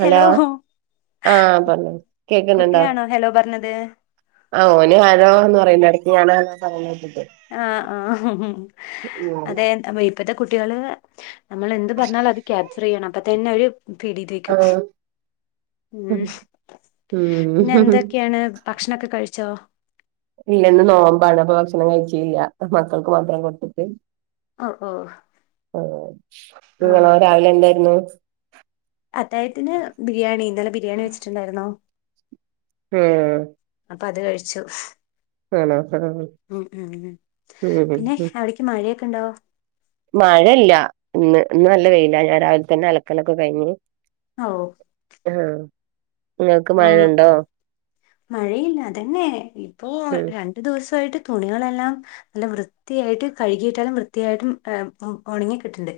Hello ആഹ പറഞ്ഞു കേക്കുന്നുണ്ടോ അത ആ ഓന് ആരോ എന്ന് പറയുന്ന ഇടയ്ണ പറ ആ ആഹ അതെ ഇപ്പത്തെ കുട്ടികള് നമ്മൾ എന്ത് പറഞ്ഞാലും അത് ക്യാപ്ചർ ചെയ്യണം അപ്പൊ തന്നെ ഒരു പീഡീതേക്കും ആഹ് ഉ ഉം പിന്നെ എന്തൊക്കെയാണ് ഭക്ഷണൊക്കെ കഴിച്ചോ ഇല്ലന്ന് നോമ്പാണ് അപ്പൊ ഭക്ഷണം കഴിച്ചില്ല മക്കൾക്ക് മാത്രം കൊട്ടിട്ട് ഓ ഓ ആ ആഹ് നിങ്ങളോ രാവിലെ എന്തായിരുന്നു അത്തായത്തിന് ബിരിയാണി ഇന്നലെ ബിരിയാണി വെച്ചിട്ടുണ്ടായിരുന്നോ ഹം അപ്പ അത് കഴിച്ചു ഉ ഉം ഉ ഉം പിന്നെ എവിടക്ക് മഴയൊക്കെ ഉണ്ടാവോ മഴയില്ല ഇന്ന് ഇന്നും നല്ല പെയയില്ല ഞാൻ രാവിലെ തന്നെ അലക്കലൊക്കെ കഴിഞ്ു ഓ ആഹ ആഹ മഴയില്ല അതന്നെ ഇപ്പൊ ഉം രണ്ടു ദിവസമായിട്ട് തുണികളെല്ലാം നല്ല വൃത്തിയായിട്ട് കഴുകിയിട്ടാലും വൃത്തിയായിട്ടും ഉണങ്ങി കിട്ടുണ്ട്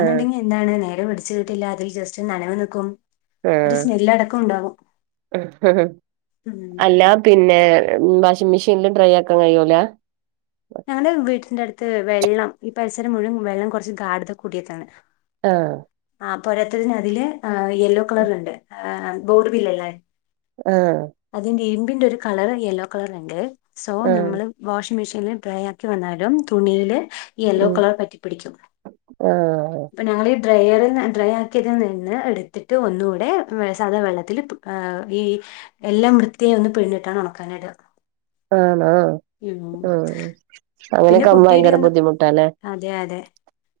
ആഹ് എന്താണ് നേരെ പിടിച്ചു കിട്ടില്ല അതിൽ ജസ്റ്റ് നനവ നക്കും ഒരു സ്മെൽ അടക്കം ഉണ്ടാകും. ഉം അല്ല പിന്നെ പിന്നെ വാഷിംഗ് മെഷീനിൽ ഡ്രൈ ആക്കാൻ കഴിയൂല? ഞങ്ങളുടെ വീട്ടിന്റെ അടുത്ത് വെള്ളം ഈ പരിസരം മുഴുവൻ വെള്ളം കുറച്ച് ഗാഡത കൂടിയതാണ്. ആ. ആ പൊരാത്തതിന് അതില് യെല്ലോ കളർ ഉണ്ട് ബോർബില്ലല്ലേ? ആഹ് അതിന്റെ ഇരുമ്പിന്റെ ഒരു കളർ യെല്ലോ കളറ്ണ്ട് സോ ആഹ് നമ്മള് വാഷ മെഷീനിൽ ഡ്രൈ ആക്കി വന്നാലും തുണിയില് യെല്ലോ ഉം കളർ പറ്റിപ്പിടിക്കും. ആഹ് അപ്പൊ ഞങ്ങള് ഡ്രൈ ഡ്രൈ ആക്കിയതിൽ നിന്ന് എടുത്തിട്ട് ഒന്നു കൂടെ സാധാ വെള്ളത്തിൽ ഇടും ഈ എല്ലാം വൃത്തിയായി ഒന്ന് പിഴിഞ്ഞിട്ടാണ് ഉണക്കാനിട. ആ ഉം പിന്നെ അങ്ങനെയൊക്കെ ആകുമ്പോ കുട്ടിയുടെ ഭയങ്കര ഒന്നും ബുദ്ധിമുട്ടല്ലേ? അതെ അതെ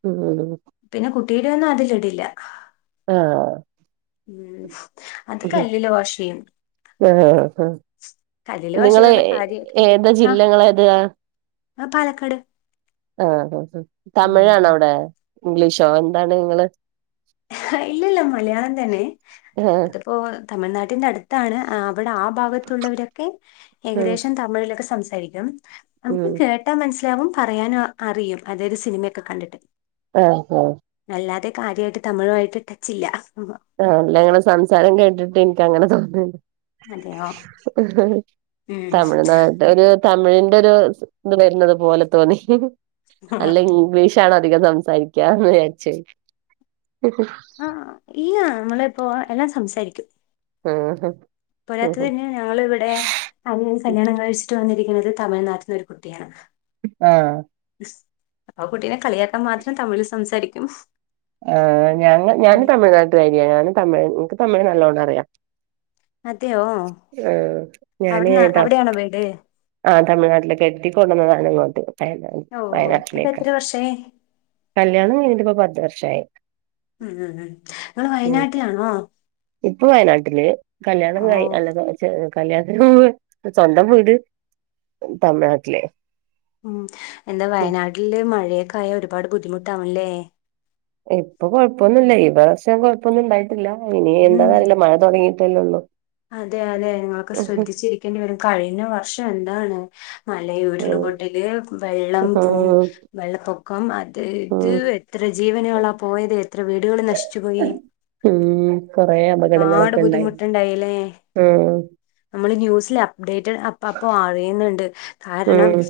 ഉം ഉം. പിന്നെ കുട്ടീടെ ഒന്നും അതില് ഇടില്ല. ആ. [inaudible] [unintelligible] ഉം കല്ലില് വാഷ് ചെയ്യും ആഹ്. കല്ലില് വാഷ് നിങ്ങള് ചെയ്യണ കാര്യമായിട്ടില്ല ഏത് ജില്ലകളേത? ആ പാലക്കാട്. ആ തമിഴാണോ ഉം അവിടെ ഇംഗ്ലീഷോ എന്താണ് നിങ്ങള് ഇല്ലല്ല മലയാളം തന്നെ ആഹ് അതിപ്പോ തമിഴ്നാട്ടിന്റെ അടുത്ത് ത്താണ് അവിടെ ആ ഭാഗത്തുള്ളവരൊക്കെ ഉം ഏകദേശം തമിഴിലൊക്കെ സംസാരിക്കും. നമുക്ക് ഉം കേട്ടാൻ മനസ്സിലാവും പറയാനും അറിയും അതായത് സിനിമയൊക്കെ കണ്ടിട്ട്. ആഹ് ആഹ്. അല്ലാതെ കാര്യമായിട്ട് തമിഴുമായിട്ട് ടച്ചില്ല. ആ അല്ല അങ്ങനെ സംസാരം കേട്ടിട്ട് എനിക്കങ്ങനെ തോന്നുന്നുണ്ട്. അതെയോ ഉം തമിഴ്നാട് ഒരു തമിഴിന്റെ ഒരു ഇത് വരുന്നത് പോലെ തോന്നി. അല്ല ഇംഗ്ലീഷാണോ അധികം സംസാരിക്കന്ന് വിചാരിച്ച്. ആ ഇല്ല നമ്മള് ഇപ്പോ എല്ലാം സംസാരിക്കും. ഉം. പോരാത്തതിന് ഞങ്ങൾ ഇവിടെ ആരെങ്കിലും കല്യാണം കഴിച്ചിട്ട് വന്നി ന്നത് തമിഴ്നാട്ടിന്ന് ഒരു കുട്ടിയാണ്. ആ. ആ കുട്ടീനെ കളിയാക്കാൻ മാത്രം തമിഴിൽ സംസാരിക്കും. ആ ഞ ഉം ഞാന് തമിഴ്നാട്ടുകാരിയ ഞാൻ തമിഴ് എനിക്ക് തമിഴ് നല്ലോണം അറിയാം. അതെയോ ആ ഞാന് അവിടുന്ന് ത അവിടെയാണോ വീട് ആ തമിഴ്നാട്ടില് കെട്ടി കൊണ്ടുന്നതാണ് ഇങ്ങോട്ട്. ഓ അപ്പൊ വയനാട്ടിലേക്ക് എത്ര വർഷായി കല്യാണം കഴിഞ്ഞിട്ടിപ്പോ പത്ത് വർഷമായി. ഉം ഉം ഉം നിങ്ങള് വയനാട്ടിലാണോ? ഇപ്പൊ വയനാട്ടില് ഓ കല്യാണം ക അല്ല കല്യാ [unintelligible] സ്വന്തം വീട് തമിഴ്നാട്ടില്. ഉം എന്താ ഉം വയനാട്ടില് മഴയൊക്കായ ഒരുപാട് ബുദ്ധിമുട്ടാവുംല്ലേ? ഇപ്പൊ കൊഴപ്പമൊന്നും ഈ വർഷം കൊഴപ്പൊന്നും ഉണ്ടായിട്ടില്ല ഇനി ഉം എന്താന്നറിയില്ല മഴ തുടങ്ങിട്ട് ല്ലള്ളു. അതെ അതെ നിങ്ങൾക്കെ ശ്രദ്ധിച്ചിരിക്കേണ്ടി വരും കഴിഞ്ഞ വർഷം എന്താണ് മല ഉരുൾപൊട്ടില് വെള്ളം ഉം വെള്ളപ്പൊക്കം അത് ഇത് എത്ര ജീവനുകളാ പോയത് എത്ര വീടുകൾ നശിച്ചു പോയി. ഉം കൊറെ ഒരുപാട് അപകടങ്ങളൊക്കെ ഉണ്ടായി. ബുദ്ധിമുട്ടുണ്ടായില്ലേ ഉം നമ്മള് ന്യൂസില അപ്ഡേറ്റ് അപ്പാപ്പൊ അറിയുന്നുണ്ട് കാരണം ഉം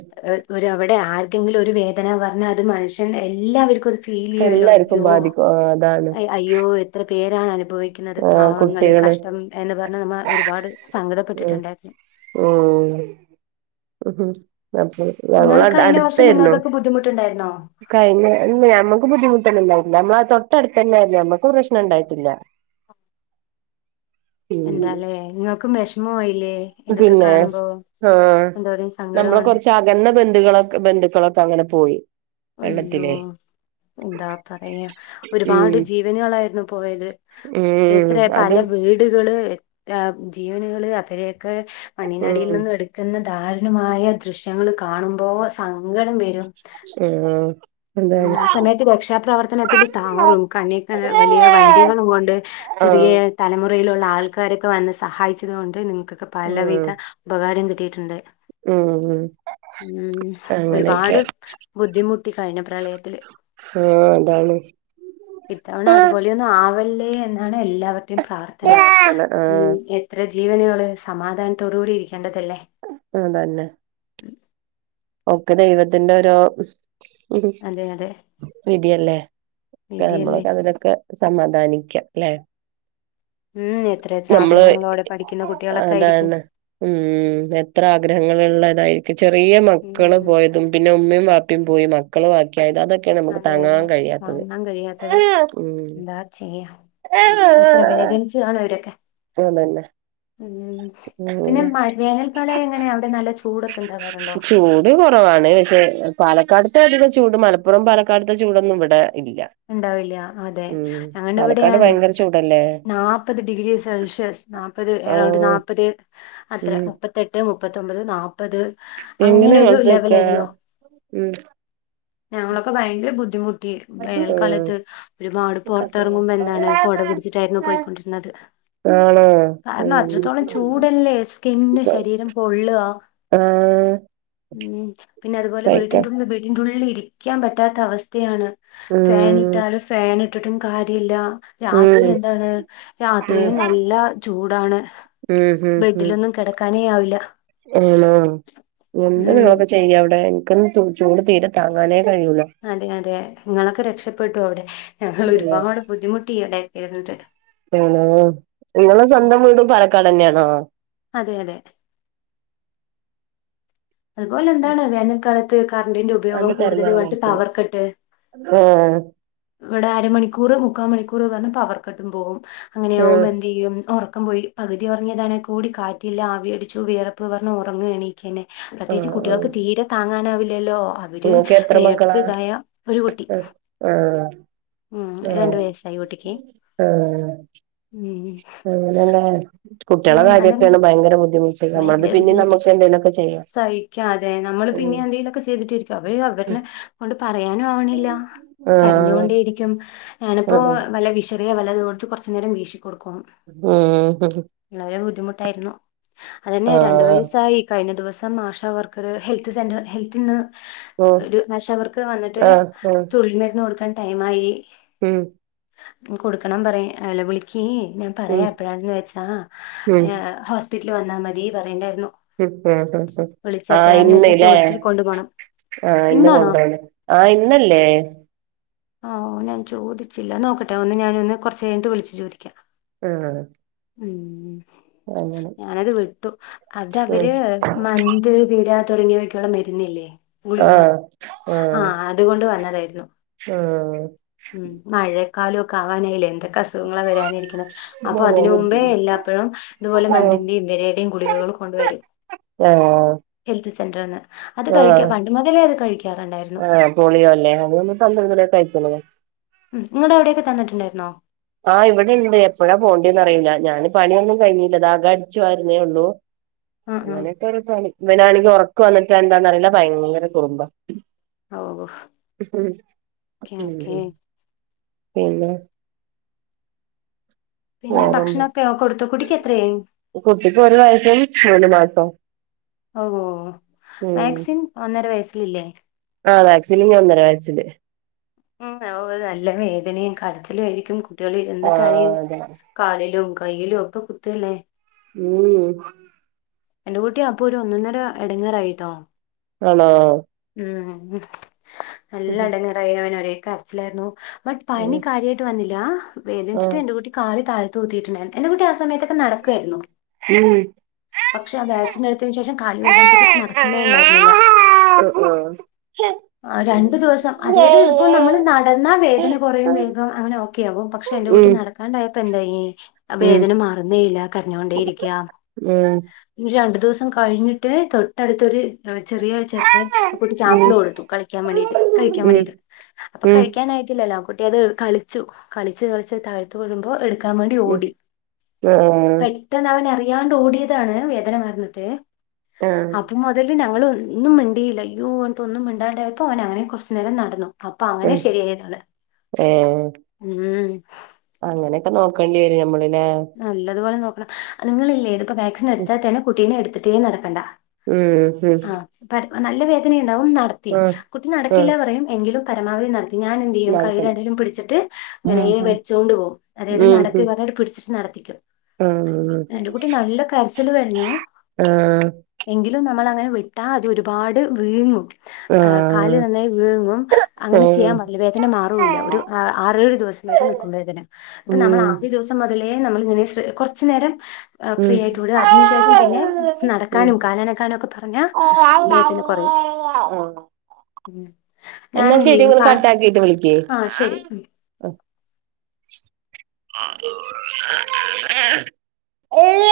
ഒരു അവിടെ ക്കെങ്കില ഒരു വേദന പറഞ്ഞാൽ അത് മനുഷ്യൻ എല്ലാവർക്കും ഫീ ചെയ എല്ലാർക്കും ല്യോ ബാധിക്കും ആ, അതാണ് അയ്യോ എത്ര പേർ ണ് അനുഭവിക്കുന്നത് ആഹ് പാവങ്ങള് കുട്ടികള് കഷ്ടം പറ നമ്മ ഒരുപാട് ഉം സങ്കടപ്പെട്ടിട്ടുണ്ടായിരുന്നു ഉ അപ്പൊ നിങ്ങള് ഞങ്ങ കഴിഞ്ഞ വർഷം അടുത്തായിരുന്നു നിങ്ങൾക്കൊക്കെ ബുദ്ധിമുട്ടുണ്ടായിരുന്നോ? കഴിഞ്ഞല്ല ഞമ്മുക്ക് ബുദ്ധിമുട്ടണ്ടണ്ടാവ നമ്മള തൊട്ട അടുത്ത് തന്നെ ആയില്ലേ നമ്മക്ക് പ്രശ്നം ഉണ്ടായിട്ടില്ല ഉം എന്താലേ നിങ്ങൾക്ക് വിഷമമായിയില്ലേ എതൊക്കെ കാണുമ്പോ ആഹ എന്തോരം നമ്മള് സങ്കടമാണ് കൊറച്ച് അകന്ന ബന്ധുക്കളൊെ ബന്ധുക്കളൊക്കെ അങ്ങനെ പോയി അയ്യോ വെള്ളത്തിലേ എന്താ പറയാ ഉം ഒരുപാട് ജീവനുകളായിരുന്നു പോയത് ഉം എത്രയ പല അതും വീടുകള് ആ ജീവനുകള് അവരെയൊക്കെ മണ്ണിനാടിയിൽ ഉം നിന്നും എടുക്കുന്ന ദരുണമായ ദൃശ്യങ്ങൾ കാണുമ്പോ സങ്കടം വ ഉം ഉം ആ സമയത്ത് രക്ഷാപ്രവർത്തനത്തില്ൽ താറും കണ്ണി വലിയ വണ്ടികളും കൊണ്ട് ചെറിയ ആഹ് തലമുറയിലുള്ള ആൾക്കാരൊക്കെ വന്ന സഹായിച്ചത്ുക കൊണ്ട് നിങ്ങൾക്ക്ക്ക് പലവിധ ഉം ഉപകാരം കിട്ടിയിട്ടുണ്ട് ഉം ഉ ഒരുപാട് അങ്ങനെയൊക്കെ ബുദ്ധിമുട്ടി കഴിഞ്ഞ ത്തി ആഹ് അതാണ് ഇത്തവണ അതുപോലെയൊന്നും ആവല്ലേ എന്നാണ് എല്ലാവരുടെയും പ്രാർത്ഥന ഇതാണ് ഉ ആഹ് എത്ര ജീവനുകള് സമാധാനത്തോട കൂടിരിക്ക ചെയണ്ടതല്ലേ ഓക്കെ ദൈവത്തിറെ ഒരു ഉ അതെ അതെ വിധയല്ലേ വിധിയല്ലേ നമ്മളക്ക അതിനൊക്കെ സമാധാനി അല്ലേ ഉം എത്ര എത്ര നമ്മള് ആഗ്രഹങ്ങളോടെ പഠിക്കുന്ന കുട്ടികളൊക്കെ ആയിരിക്കും അതാണ് ഉം എത്ര ആഗ്രഹങ്ങള്ള നതായിരിക്ക ചെറിയ മക്കള് ഉം പോയതും പിന്നെ ഉമ്മയും വാപ്പിയും പോയി മക്കള് ത അതൊക്കെയ നമുക്ക് അതെ അതെ തങ്ങാൻ കഴിയാത്തത് താങ്ങാൻ കഴിയാത്തത് എന്താ ചെയ്യാ എത്ര വേജൻസി ആണ് [unintelligible] ഇവരൊക്കെ അതന്നെ ഉം ഉം പിന്നെ മ വേനൽക്കാലം എങ്ങനെ അവിടെ നല്ല ചൂടൊക്കെ ഉണ്ടാകാറുണ്ടോ ചൂട് കുറവാണ് പക്ഷെ പാലക്കാട്ത്തെ അധികം ചൂട് മലപ്പുറം പാലക്കാട്ത്തെ ചൂടൊന്നും ഇവിടെ ഇല്ല ഉണ്ടാവില്ല അതെ ഉം അങ്ങണ്ട് പാലക്കാട് എവിടെയാണ് ഭയങ്കര ചൂടല്ലേ നാല്പ്പത് ഡിഗ്രി സെൽഷ്യസ് നാപ്പത് എറൗണ്ട് ആഹ് നാല്പ്പത് അത്ര ഉം മുപ്പത്തെട്ട് മുപ്പത്തൊൻമ്പത് നാപ്പത് അപ്പ അത് എങ്ങനെ അങ്ങനെ ഒരു ലെവല നിക്കാ ആായിരുന്നുോ ഉം ഞങ്ങളൊക്കെ ഭയങ്കര ബുദ്ധിമുട്ടി ഉം വേനൽക്കാലത്ത് ഒരു മാട് പുറത്തിറങ്ങുമ്പോ എന്താണ് കോട പിടിച്ചിട്ടായിരുന്നു പോയിക്കൊണ്ടിരുന്നത് ആണോ കാരണം ഉം അത്രത്തോളം ചൂടല്ലേ സ്കിന്ന് ശരീരം പൊള്ളവാ ആഹ് ഉ പിന്നെ അതുപോലെ കഴിക്കാം വീടിൻ്റെള്ളിൽ വീടിൻ്റെ ഉള്ളിൽ ഇരിക്കാൻ പറ്റാത്ത അവസ്ഥയാണ് ഫാൻ ഉം ഇട്ടാലും ഫൻ ഇട്ടിട്ടും കാര്യമില്ല രാത്രി ഉം എന്താണ് രാത്രിയും ഉം നല്ല ചൂടാണ് ഉം ഹ ഹ ബെഡിലൊന്നും കിടക്കാനേ ആവില്ല ണ എന്ത് ഉം നിൊക്കെ ചെയ്യാം അവിടെ എനക്ക്ന്ന് ചൂട് തീരെ താങ്ങാനെ അതെ അതെ നിങ്ങളൊക്കെ രക്ഷപ്പെട്ടു അവിടെ ഞങ്ങൾ ഒരുപാട് ബുദ്ധിമുട്ടിടെ ഇരണ്ട് അന നിങ്ങെ സ്വന്തം വീട് പാലക്കാട് തന്നെയാണോ അതെ അതെ അതുപോലെ എന്താണ് വേനൽക്കാലത്ത് കറണ്ടിന്റെ ഉപയോഗം അന്റെ കൂടുതലമായിട്ട് പവർ കട്ട് ഓ ഇവിടെ അരമണിക്കൂർ മുക്കാൽ മണിക്കൂർ പറഞ്ഞ് പവർക്കട്ടും പോകും ആഹ് അങ്ങനെയാകുമ്പോ എന്തു ചെയ്യും ഉറ ക്കം പോയി പകുതി ഉറങ്ങിയതാണെ കൂടി കാറ്റില്ല ആവി അടിച്ചു വേർപ്പ് പറഞ്ഞ് ഉറങ്ങി എണീക്കന്നെ പ്രത്യേകിച്ച് ആഹ് ആഹ് കുട്ടികൾക്ക് തീരെ താങ്ങാനാവില്ലല്ലോ അവര് നിങ്ങൾക്ക് എത്ര മക്കളാ വേർത്തതായ ഒരു കുട്ടി ആഹ് ഉം ആഹ് രണ്ടു വയസായി ഊട്ടിക്ക് ഉം ആ അതാ കുട്ടികളെ ഉം അതന്നെ കാര്യയൊക്കെയാണ് ഭയങ്കര ബുദ്ധിമു സുഖം അത് പിന്നെ നമുക്ക് എന്തെങ്കിലൊക്കെ സഹിക്കാം അതെ നമ്മള് പിന്നെ എന്തെങ്കിലുമൊക്കെ ചെയ്തിട്ടി ഇരിക്കും അവ അവരുടെ കൊണ്ട് പറയാനും ആവണില്ല ആഹ് കരഞ്ഞുകൊണ്ടേയിരിക്കും ഞാനിപ്പോ ആഹ് വല്ല വിഷറിയ വല്ലതോടുത്ത് കുറച്ച് നേരം വീക്ഷി ഉം തായിരുന്നു അതന്നെ രണ്ടു വയസ്സായി കഴിഞ്ഞ ദിവസ് സം ആഷ വർക്കർ ഹെൽത്ത് സെന്റർ ഹെൽത്തിന്ന് ഉം ഒരു നഷകർക്ക് വന്നിട്ട് ആഹ് ആഹ് തൊഴിൽ മരുന്ന് കൊടുക്കാൻ ടൈയിമായി ഉം കൊടുക്കണം പറ അല്ല വിളിക്കി ഞാൻ ഉം പറയാ എപ്പഴാണെന്ന് വെച്ചാ ഉം യേ ഹസ് പിറ്റിൽ വന്നാൽ മതി പറണ്ട [unintelligible] ആ ഇന്ന് വെച്ചാൽ ലേ ചോദിച്ചിട്ട് കൊണ്ടു പോണം ആ ഇന്ന് ഇന്നാണോ കൊണ്ടോണ്ട് ആ ഇന്നല്ലേ ഞാൻ ചോദിച്ചില്ല നോക്കട്ടെ ഒന്ന് ഞാന് ഒന്ന് കുറച്ച് കഴിഞ്ഞിട്ട് വിളിച്ചു ചോദിക്കാം ആ ഉം അങ്ങനെ ഞാനത് വിട്ടു അത് ഉം അവര് [unintelligible] തുടങ്ങിയവക്കുള്ള മരുന്നില്ലേ ഗുളിക ആഹ് ആ അതുകൊണ്ട് വന്ന് ഓ ക്കാലൊക്കെ ആവാനായില്ലേ എന്തൊക്കെ അസുഖങ്ങള വരാനിരിക്കണം അപ്പൊ അതിന് മുമ്പേ എല്ലാപ്പോഴും ഇതുപോലെ ആഹ് അതിൻ്റെയും വിരയുടെയും ഗുളികകൾ കൊണ്ടുവരും ആഹ് ഹെൽത്ത് സെന്റർന്ന് അത് കഴിക്കാ പണ്ട് മുതലേ അത് കഴിക്കാറുണ്ടായിരുന്നു ആഹ് പോളിയോ അല്ലേ അത് നമ്മൾ പന്ത്രണ്ട് മണിയൊക്കെ കഴിക്കണതാ ഉം നിങ്ങടെ അവിടെയൊക്കെ തന്നിട്ടുണ്ടായിരുന്നോ ആ ഇവിടെ ഇണ്ട് എപ്പോഴാ പോണ്ടിന്ന് അറിയില്ല ഞാന് പണിയൊന്നും കഴിഞ്ഞില്ല അകം അടിച്ചു വാരുന്നേ ഉള്ളൂ ആ ആ അങ്ങനെയൊക്കെ ഒരു പണി ഇവനാണെങ്കിൽ ഉറക്കം വന്നിട്ട് എന്താന്ന്റിയില്ല ഭയങ്കര കുറുമ്പ ഓ ഉം ഓക്കെ ഓക്കെ [unintelligible] പിന്നെ പിന്നെ ആണുണ്ട് ഭക്ഷണൊക്കെ കൊടുത്തോ കുട്ടിക്ക് എത്രയായി കുട്ടിക്ക് ഒരു വയസ് മൂന്ന് മാസോ ഓ ഓ വാക്സിൻ ഒന്നര വയസ്സിലല്ലേ ആ വാക്സിന് ഒന്നര വയസ്സില് ഉം ഓ നല്ല വേദനയും കടച്ചിലും ആയിരിക്കും കു കുട്ടികള് ഇരുന്ന് കരയും ആഹ് അതെ കാലിലും കയ്യിലും ഒക്കെ കുത്തല്ലേ ഉം എന്റെ കുട്ടി അപ്പൊ ഒരു ഒന്നൊന്നര ഇടങ്ങേറായിട്ടോ ആണോ ഉം നല്ല ആഹ് ഇടങ്ങറായി അവന് ഒരേ കരച്ചിലായിരുന്നു ബട്ട് പനി ഉം കാര്യമായിട്ട് വന്നില്ല വേദിച്ചിട്ട് ആഹ് എന്റെ കൂട്ടി കാളി താഴ് തൂ തീട്ടുണ്ടായിരുന്നു എന്റെ കുട്ടി ആ സമയത്തൊക്കെ നടക്കുമായിരുന്നു ഉം പക്ഷെ വാക്സിൻ എടുത്തതിന് ശേഷം കാല് വേദനിച്ചിട്ട് നടക്കുന്നേ ഉണ്ടായിരുന്നില്ല ഓ ആ രണ്ടു ദിവസം അതായത് ഇപ്പോ നമ്മള് നടന്നാ വേദന കുറയും വേഗം അങ്ങനെ ഒക്കെ ആകും പ ക്ഷെ എന്റെ കുട്ടി ഉം നടക്കാണ്ടയ ഇപ്പാ എന്താ ഉം വേദന മാറുന്നേ ഇല്ല കഞ്ഞൊണ്ടേ ഇരിക്ക ഏ ര ദിവസം കഴിഞ്ഞിട്ട് തൊട്ടടുത്തൊരു ചെറിയ ചെക്കൻ ആ കുട്ടിക്ക് ആപ്പില കൊടുത്തു കളിക്കാൻ വേണ്ടീട്ട് കഴിക്കാൻ വേണ്ടീട്ട് അപ്പൊ കഴിക്കൻായിട്ടല്ല കുട്ടി അത് കളിച്ചു കളിച്ച് കള തഴത്ത് വഴുമ്പോ എടുക്ക വേണ്ടി ഓടി പെട്ടെന്ന് അവനറി ഓടിയതാണ് വേദന വന്നിട്ട് അപ്പ മുതൽ ഞങ്ങ ഇന്ന അയില്ലയോഓട്ട ഒന്നും ഇണ്ടാണ്ടായപ്പോ അവന അങ്ങനെ കുറച്ച് നേരം നടന്നു അപ്പൊ അങ്ങനെ ശരിയായതാണ് ഉ അങ്ങനെയൊക്കെ നോക്കേണ്ടി വരും നമ്മള് നല്ലതുപോലെ നോക്കണം നിങ്ങളില്ലേ ഇതി ഇപ്പോ വാക്സിൻ എടുത്താത്ത തേന്നെ കുട്ടീനെ എടുത്തിട്ടേ നടക്കണ്ട ഉം ഉം ആ നല്ല വേദനയുണ്ടാവും നടത്തിയ ആ കുട്ടി ആ നടക്കില്ല പറയും എങ്കിലും പരമാവധി നട ഞാൻ എന്ത് ചെയ്യും നാല്പത് കയ്യിയിരണ്ടിലും പിടിച്ചിട്ട് അങ്ങനെ വരിച്ചുകോണ്ട് പോകും അതായത് നടക്കന്ന് പറഞ്ഞിട്ട് പിടിച്ചിട്ട് നടത്തിക്കും എന്റെ കുട്ടി നല്ല കരച്ചൽ കരഞ്ഞു ആഹ നമ്മളങ്ങനെ വിട്ടാൽ അത് ഒരുപാട് വീങ്ങും ആ കാല് നന്നായി വീങ്ങും അങ്ങനെ ചെയ്യാൻ പാടില്ല വേദന മാറില്ല ഒരു ആറേഴു ദിവസം നൽക്കുമ്പോേദനം ഇപ്പൊ നമ്മൾ ഉം ആദ്യ ദിവസം മുതലേ നമ്മൾ ഇങ്ങനെ കുറു നേരം ഫ്രീ ഉം ആയിട്ട് വിടുക ആ അതിനു ശേഷം പിന്നെ നടക്കാനും കാലനക്കാനും ഒക്കെ പറഞ്ഞ വേദന കുറയും ആഹ ആഹ ഉം. ഞാൻ എന്നാ എന്ത് ശെരി ചെയ്യും കാ- കട്ട ആക്കിട്ട് വിളിക്ക് ആ ശരി ഉം. ആ ഓ